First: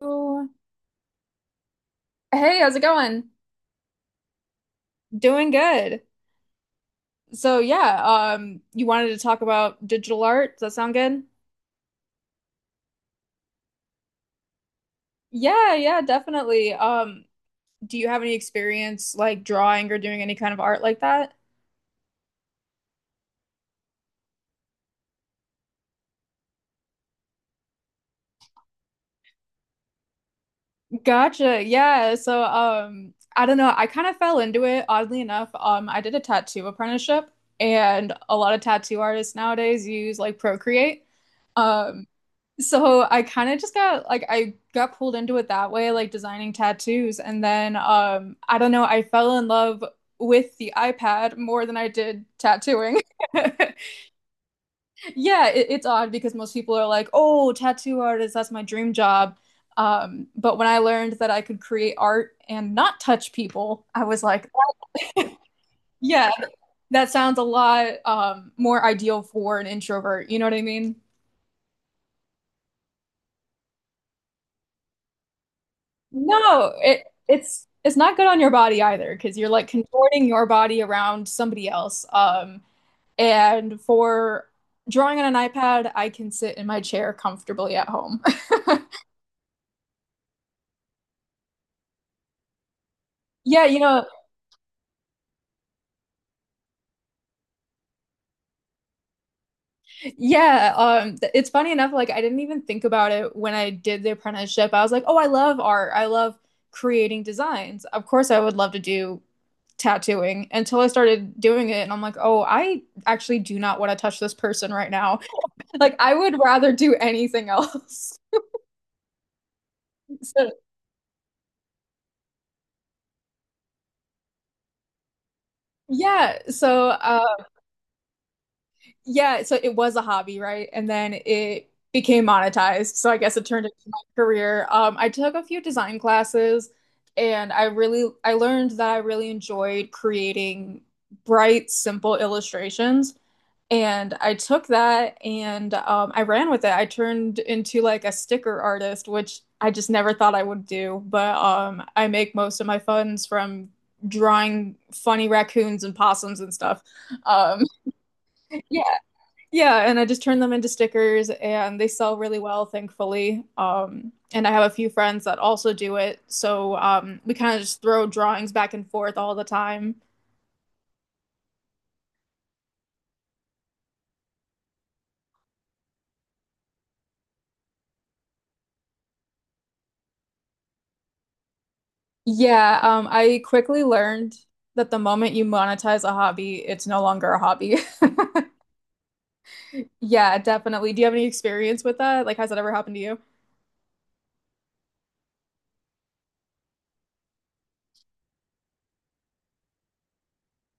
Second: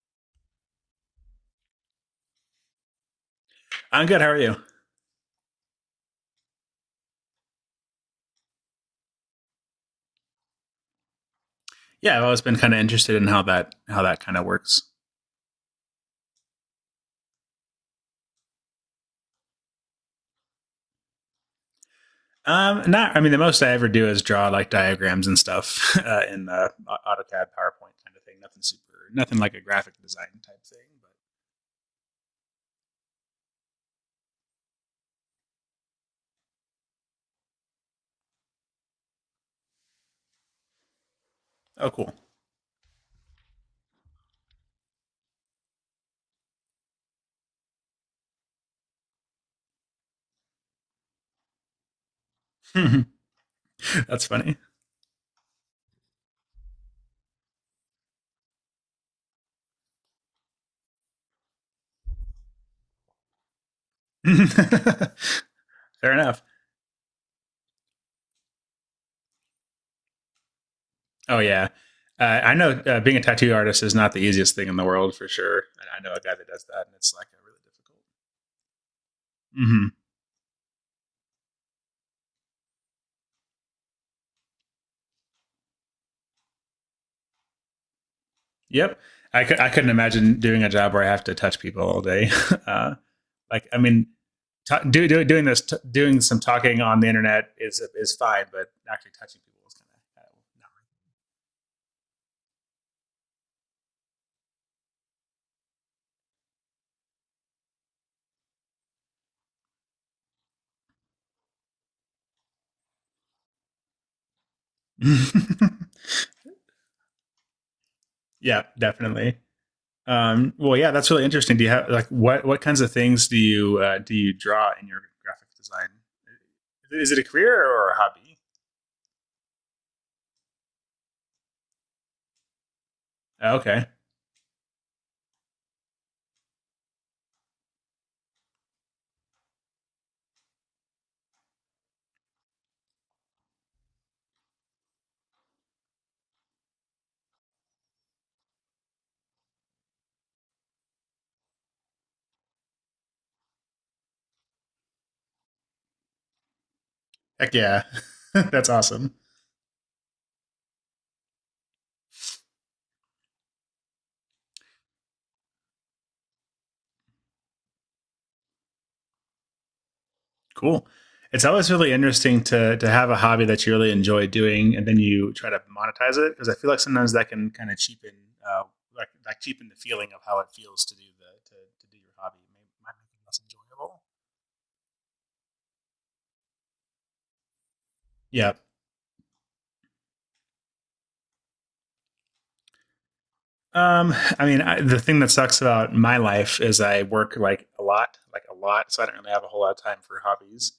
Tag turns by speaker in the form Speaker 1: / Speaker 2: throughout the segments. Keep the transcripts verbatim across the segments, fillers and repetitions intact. Speaker 1: Hello. Hey, how's it going?
Speaker 2: I'm good. How are you?
Speaker 1: Doing good. So yeah, um, you wanted to talk about digital art. Does that sound good?
Speaker 2: Yeah, I've always been kind of interested in how that how that kind of works.
Speaker 1: Yeah, yeah, definitely. Um, do you have any experience like drawing or doing any kind of art like that?
Speaker 2: Um, not, I mean, the most I ever do is draw like diagrams and stuff uh, in uh, AutoCAD, PowerPoint kind of thing. Nothing super, nothing like a graphic design type thing.
Speaker 1: Gotcha. Yeah. So um, I don't know. I kind of fell into it oddly enough. Um, I did a tattoo apprenticeship, and a lot of tattoo artists nowadays use like Procreate.
Speaker 2: But oh,
Speaker 1: Um,
Speaker 2: cool.
Speaker 1: So I kind of just got like I got pulled into it that way, like designing tattoos. And then um I don't know, I fell in love with the iPad more than I did tattooing.
Speaker 2: That's funny.
Speaker 1: Yeah, it, it's odd because most people are like, "Oh, tattoo artist, that's my dream job." Um, but when I learned that I could create art and not touch people, I was like,
Speaker 2: Fair
Speaker 1: "Yeah,
Speaker 2: enough.
Speaker 1: that sounds a lot um more ideal for an introvert." You know what I mean?
Speaker 2: Oh yeah, uh, I know uh, being a tattoo artist is not the easiest thing in the world for sure. And I know a guy that does
Speaker 1: No,
Speaker 2: that, and
Speaker 1: it
Speaker 2: it's like a really
Speaker 1: it's it's
Speaker 2: difficult.
Speaker 1: not good on your body either because you're like
Speaker 2: Mm-hmm.
Speaker 1: contorting your body around somebody else. Um, and for drawing on an iPad, I can sit in my chair comfortably at home.
Speaker 2: Yep, I, cu- I couldn't imagine doing a job where I have to touch people all day. uh,
Speaker 1: Yeah,
Speaker 2: like,
Speaker 1: you
Speaker 2: I
Speaker 1: know,
Speaker 2: mean, t- do, do, Doing this, t- doing some talking on the internet is is fine, but actually touching people is
Speaker 1: yeah. Um, th- it's funny enough, like I didn't even think about it when I did the apprenticeship. I was like, oh, I love art. I love creating designs. Of course, I would love to do tattooing until I started doing it, and I'm like, oh, I actually do not want to touch this person right
Speaker 2: kind
Speaker 1: now.
Speaker 2: of uh, no.
Speaker 1: Like I would rather do anything else.
Speaker 2: Yeah, definitely.
Speaker 1: So
Speaker 2: Um, well, yeah, that's really interesting. Do you have like what what kinds of things do you uh, do you draw in your graphic design?
Speaker 1: yeah, so
Speaker 2: Is it a
Speaker 1: uh
Speaker 2: career or a hobby?
Speaker 1: yeah, so it was a hobby, right? And then it became monetized. So I guess it
Speaker 2: Oh,
Speaker 1: turned into
Speaker 2: okay,
Speaker 1: my career. Um I took a few design classes and I really I learned that I really enjoyed creating bright, simple illustrations. And I took that and um, I ran with it. I turned into like a sticker artist, which I just never thought I would do. But um, I make most of my funds from drawing funny raccoons and possums and stuff.
Speaker 2: heck
Speaker 1: Um,
Speaker 2: yeah, that's
Speaker 1: yeah,
Speaker 2: awesome.
Speaker 1: yeah. And I just turn them into stickers and they sell really well, thankfully. Um, and I have a few friends that also do it. So um, we kind of just throw drawings back and forth all the time.
Speaker 2: Cool. It's always really interesting to to have a hobby that you really enjoy doing, and then you try to monetize it because I feel like sometimes that can kind of cheapen uh, like, like cheapen the feeling of how it feels to do the to, to do your hobby. Maybe
Speaker 1: Yeah,
Speaker 2: it might
Speaker 1: um,
Speaker 2: make it
Speaker 1: I
Speaker 2: less
Speaker 1: quickly
Speaker 2: enjoyable.
Speaker 1: learned that the moment you monetize a hobby, it's no longer a hobby.
Speaker 2: Yeah.
Speaker 1: Yeah, definitely. Do you have any experience with that? Like, has that ever happened to you?
Speaker 2: Um, I mean, I, the thing that sucks about my life is I work like a lot, like a lot, so I don't really have a whole lot of time for hobbies.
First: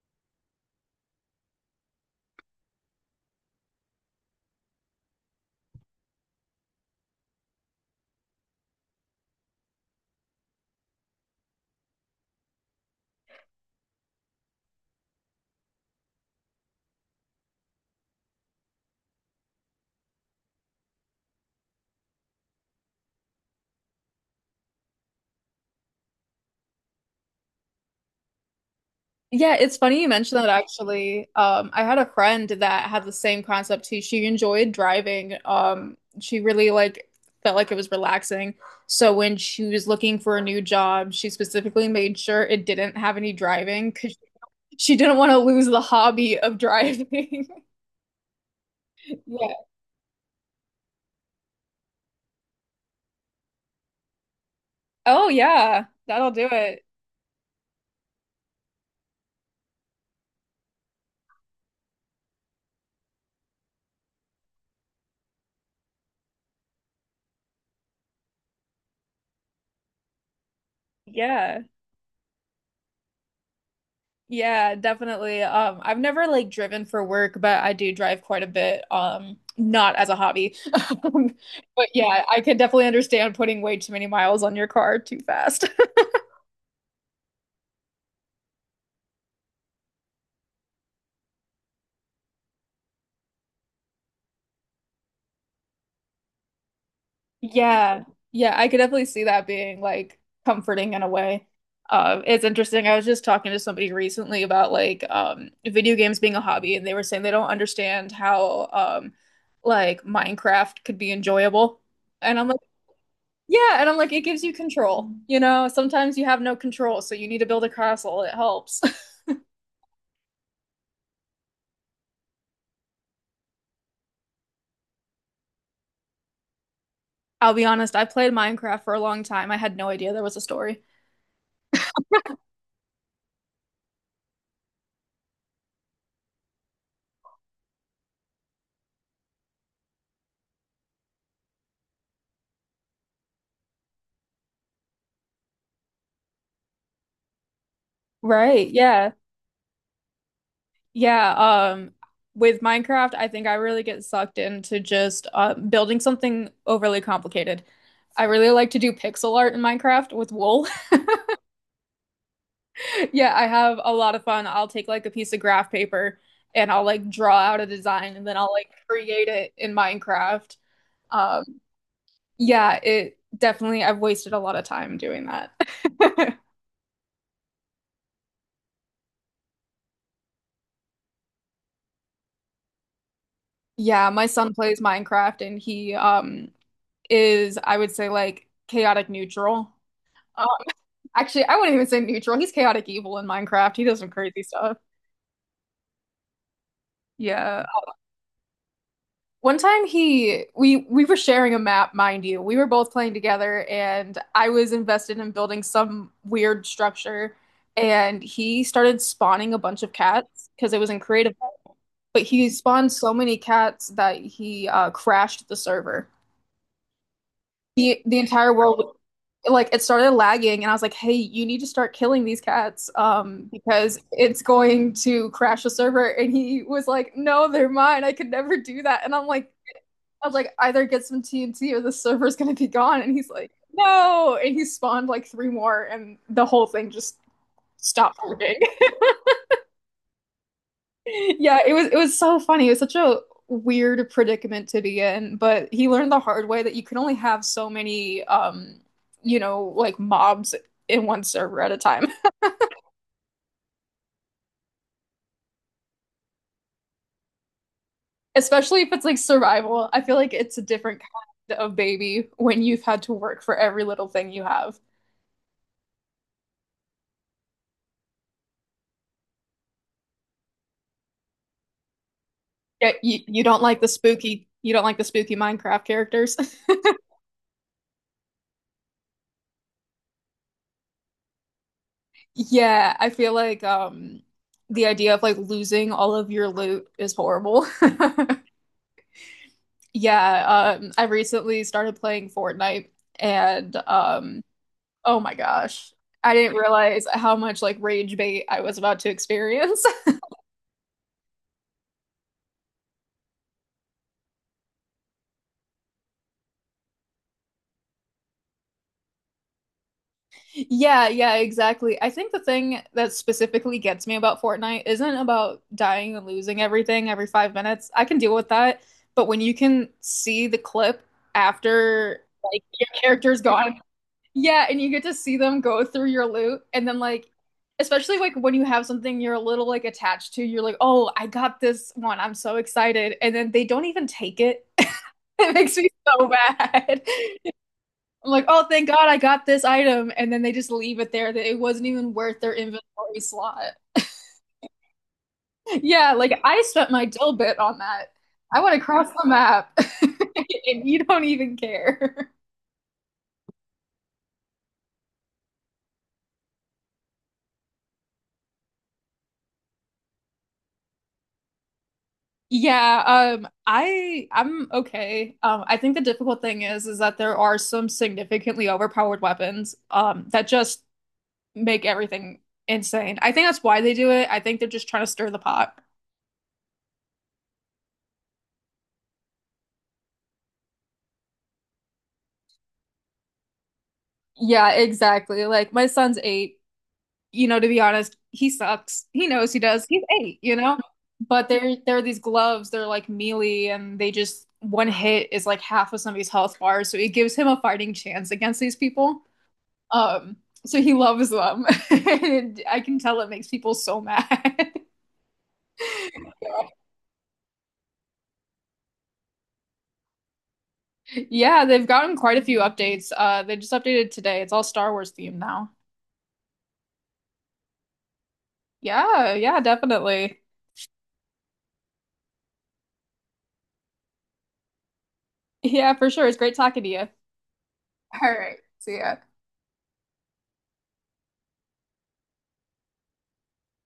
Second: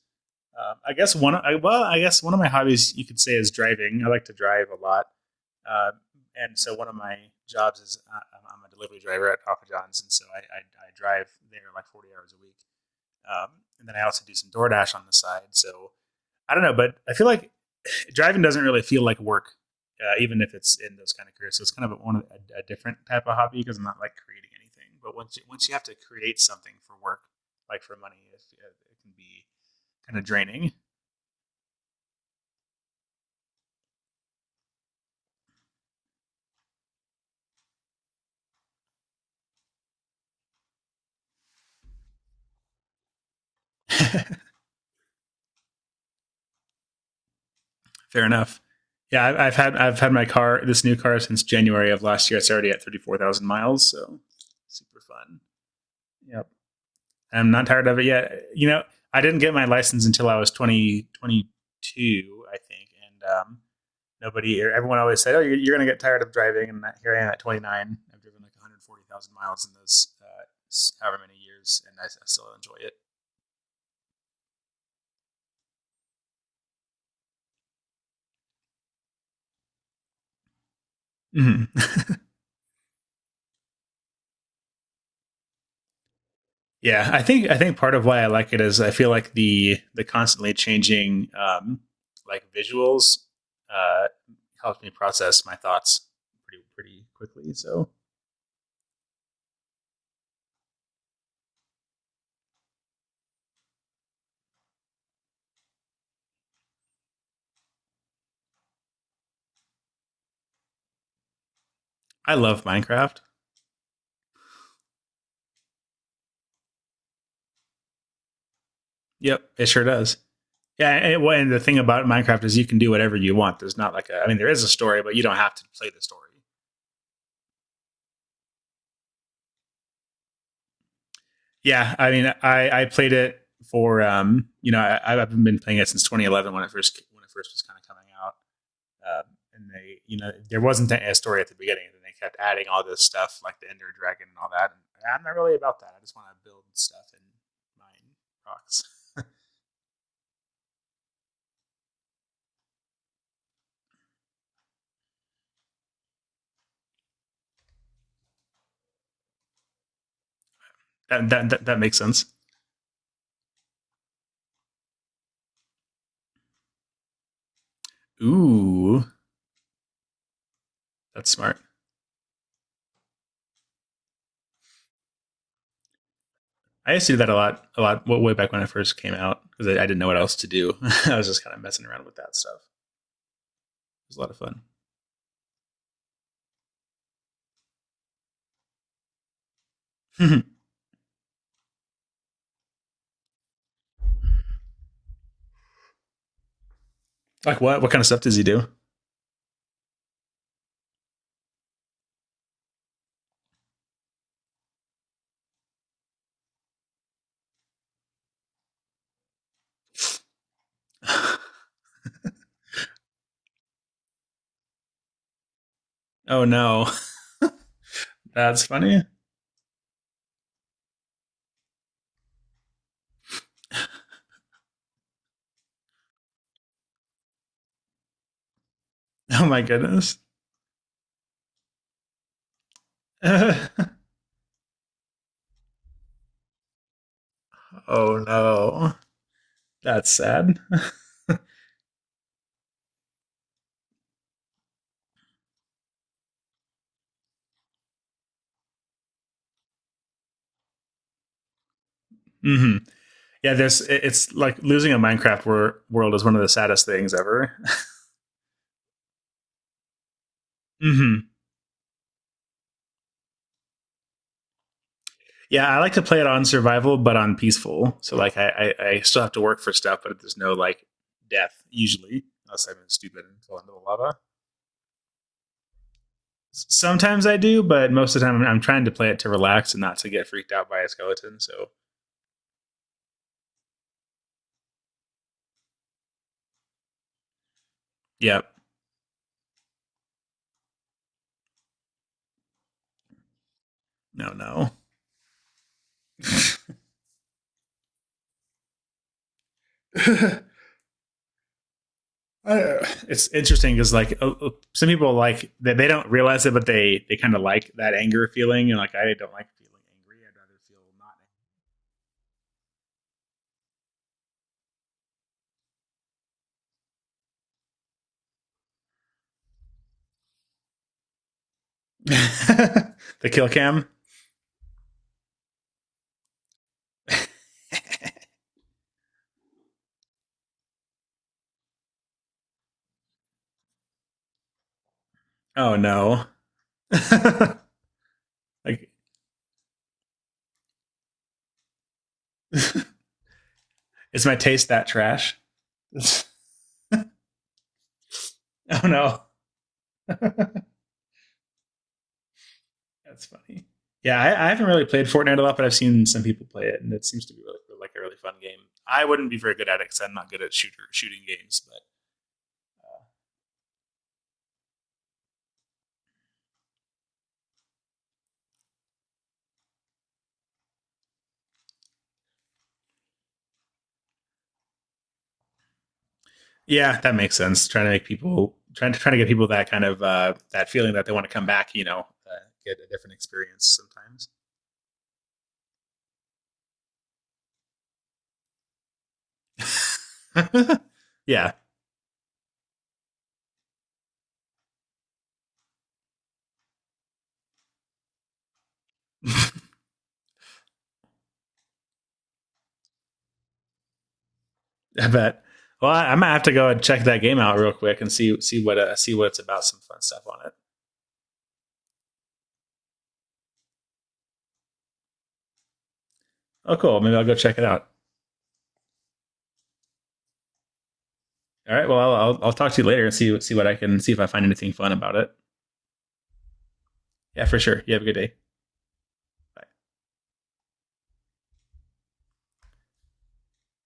Speaker 2: Um, I guess one, I, well, I guess one of my hobbies you could say is driving. I like to drive a lot. Uh, and so one of my jobs is uh, I'm- a delivery driver at Papa John's, and so I, I, I drive there like forty hours a week. Um, and then I also do some DoorDash on the side. So I don't know, but I feel like driving doesn't really feel like work, uh, even if it's in those kind of careers. So it's kind of one of a, a different type of hobby because I'm not like creating anything. But once you, once you have to create something for work, like for money, it, it can be
Speaker 1: Yeah, it's funny you
Speaker 2: kind of
Speaker 1: mentioned that
Speaker 2: draining.
Speaker 1: actually. Um, I had a friend that had the same concept too. She enjoyed driving. Um, she really like Felt like it was relaxing. So when she was looking for a new job, she specifically made sure it didn't have any driving because she didn't want to lose the hobby of driving.
Speaker 2: Fair enough. Yeah, I-
Speaker 1: Yeah.
Speaker 2: have had I've had my car, this new car, since January of last year. It's already at thirty four thousand miles, so super
Speaker 1: Oh
Speaker 2: fun.
Speaker 1: yeah, that'll do
Speaker 2: Yep,
Speaker 1: it.
Speaker 2: and I'm not tired of it yet. You know, I didn't get my license until I was twenty twenty two, I think, and um, nobody or everyone always said, "Oh, you're, you're going to get tired of driving," and here I am at twenty nine. I've driven like one hundred forty thousand miles in those uh, however many
Speaker 1: Yeah.
Speaker 2: years, and I, I still enjoy it.
Speaker 1: Yeah, definitely. Um, I've never like driven for work, but I do drive quite a bit. Um, not as a hobby. Um, but
Speaker 2: Mm-hmm.
Speaker 1: yeah, I can definitely understand putting way too many miles on your car too fast.
Speaker 2: Yeah, I think I think part of why I like it is I feel like the the constantly changing um, like visuals uh, helps me process my thoughts pretty pretty quickly. So
Speaker 1: Yeah. Yeah, I could definitely see that being like comforting in a way. Um, it's interesting. I was just talking to somebody recently about like um video games being a hobby, and they were saying they don't understand how um like Minecraft could be enjoyable.
Speaker 2: I
Speaker 1: And I'm
Speaker 2: love Minecraft.
Speaker 1: Yeah, and I'm like, it gives you control. You know, sometimes you have no control, so you need to build a castle. It helps.
Speaker 2: Yep, it sure does. Yeah, and, well, and the thing about Minecraft is you can do whatever you want. There's not like a, I mean, there is a story, but you don't have to play the story.
Speaker 1: I'll be honest, I played Minecraft for a long time. I had no idea there was a story.
Speaker 2: Yeah, I mean, I I played it for um, you know, I, I've been playing it since twenty eleven when it first when it first was kind of coming out. Um, and they, you know, there wasn't a story at the beginning, and then they kept adding all this stuff like the Ender Dragon and all that. And I'm not really about that. I just want to build stuff and mine
Speaker 1: Right,
Speaker 2: rocks.
Speaker 1: yeah. Yeah, um with Minecraft, I think I really get sucked into just uh, building something overly complicated. I really like to do pixel art in Minecraft with wool.
Speaker 2: that, that that that makes sense.
Speaker 1: Yeah, I have a lot of fun. I'll take like a piece of graph paper and I'll like draw out a design and then I'll like
Speaker 2: Ooh,
Speaker 1: create it in Minecraft.
Speaker 2: that's smart.
Speaker 1: Um Yeah, it definitely, I've wasted a lot of time doing that.
Speaker 2: I used to do that a lot, a lot, well, way back when I first came out because I, I didn't know what else to do. I was just kind of messing around with that stuff.
Speaker 1: Yeah,
Speaker 2: It was a
Speaker 1: my
Speaker 2: lot of
Speaker 1: son
Speaker 2: fun.
Speaker 1: plays Minecraft and he um is, I would say, like chaotic neutral. Um, Actually, I wouldn't even say neutral. He's chaotic evil in Minecraft. He does some crazy stuff.
Speaker 2: Like
Speaker 1: Yeah.
Speaker 2: what? What kind of stuff does he do?
Speaker 1: One time he we we were sharing a map, mind you. We were both playing together and I was invested in building some weird structure and he started spawning a bunch of cats because it was in creative, but he spawned so many cats that he uh, crashed the server.
Speaker 2: Oh no,
Speaker 1: The the entire
Speaker 2: that's
Speaker 1: world
Speaker 2: funny.
Speaker 1: like it started lagging and I was like, "Hey, you need to start killing these cats um because it's going to crash the server." And he was like, "No, they're mine. I could never do that." And I'm
Speaker 2: Oh
Speaker 1: like
Speaker 2: my goodness.
Speaker 1: I was like, "Either get some T N T or the server's going to be gone." And he's like,
Speaker 2: Oh
Speaker 1: "No." And he spawned like three more and the whole thing just stopped working.
Speaker 2: no, that's sad.
Speaker 1: Yeah, it was it was so funny. It was such a weird predicament to be in, but he learned the hard way that you can only have so many um, you know, like mobs in one server at a time.
Speaker 2: Mm-hmm. Yeah, there's it's like losing a Minecraft wor- world is one of the saddest things ever.
Speaker 1: Especially if it's like survival. I feel like it's a different
Speaker 2: Hmm.
Speaker 1: kind of baby when you've had to work for every little thing you have.
Speaker 2: Yeah, I like to play it on survival, but on peaceful. So like I, I I still have to work for stuff, but there's no like death usually, unless I'm
Speaker 1: Yeah, you,
Speaker 2: stupid and
Speaker 1: you
Speaker 2: fall
Speaker 1: don't
Speaker 2: into the
Speaker 1: like the
Speaker 2: lava.
Speaker 1: spooky you don't like the spooky Minecraft characters.
Speaker 2: Sometimes I do, but most of the time I'm trying to play it to relax and not to get freaked out by a skeleton. So
Speaker 1: Yeah, I feel like um the idea of like losing all of your loot is horrible.
Speaker 2: yeah,
Speaker 1: Yeah, um, I recently started playing Fortnite and
Speaker 2: no,
Speaker 1: um,
Speaker 2: no.
Speaker 1: oh my gosh, I didn't realize how much like rage bait I was about to experience.
Speaker 2: Uh, it's interesting because like uh, uh, some people like they, they don't realize it, but they they kind of like that anger feeling, and like I don't like feeling angry.
Speaker 1: Yeah, yeah, exactly. I think the thing that specifically gets me about Fortnite isn't about dying and losing everything every five minutes. I can deal with that, but when you can see the clip
Speaker 2: I'd
Speaker 1: after
Speaker 2: rather feel
Speaker 1: like
Speaker 2: not
Speaker 1: your
Speaker 2: angry. The
Speaker 1: character's
Speaker 2: kill
Speaker 1: gone.
Speaker 2: cam.
Speaker 1: Yeah, and you get to see them go through your loot and then like especially like when you have something you're a little like attached to, you're like, "Oh, I got this one. I'm so excited." And then they don't even take it. It makes
Speaker 2: Oh
Speaker 1: me
Speaker 2: no!
Speaker 1: so bad. I'm like, "Oh, thank
Speaker 2: Like
Speaker 1: God I got this item." And then they just leave it there that it wasn't even worth their inventory slot.
Speaker 2: is my taste that trash?
Speaker 1: Yeah,
Speaker 2: Oh
Speaker 1: like I spent my dill bit on that. I went across
Speaker 2: no!
Speaker 1: the map
Speaker 2: That's
Speaker 1: and you don't even care.
Speaker 2: funny. Yeah, I, I haven't really played Fortnite a lot, but I've seen some people play it, and it seems to be really like a really fun game. I wouldn't be very good at it because I'm not good at shooter shooting games, but
Speaker 1: Yeah, um, I I'm okay. Um, I think the difficult thing is is that there are some significantly overpowered weapons um that just make everything insane. I think that's why they do it. I think they're just trying to stir the pot.
Speaker 2: yeah, that makes sense. Trying to make people, trying to trying to get people that kind of uh, that feeling that they want to come back. You know, uh, get a different experience
Speaker 1: Yeah, exactly. Like my son's eight, you know, to be honest, he sucks. He knows he does. He's eight, you
Speaker 2: sometimes.
Speaker 1: know? But
Speaker 2: Yeah,
Speaker 1: there there are these gloves, they're like melee and they just one hit is like half of somebody's health bar, so it gives him a fighting chance against these people. Um, so he loves them. And I can tell it makes people so mad.
Speaker 2: I bet. Well, I, I might have to go and check that game out real quick and see see what uh, see what it's about. Some fun stuff on it.
Speaker 1: Yeah, they've gotten quite a few updates. Uh, they just updated today. It's all Star Wars themed now.
Speaker 2: Oh, cool. Maybe I'll go check it out.
Speaker 1: Yeah, yeah, definitely.
Speaker 2: All right. Well, I'll I'll, I'll talk to you later and see see what I can, see if I find anything fun about it.
Speaker 1: Yeah, for sure. It's great talking to you.
Speaker 2: Yeah, for sure. You have a good day.
Speaker 1: All
Speaker 2: Bye.
Speaker 1: right. See ya.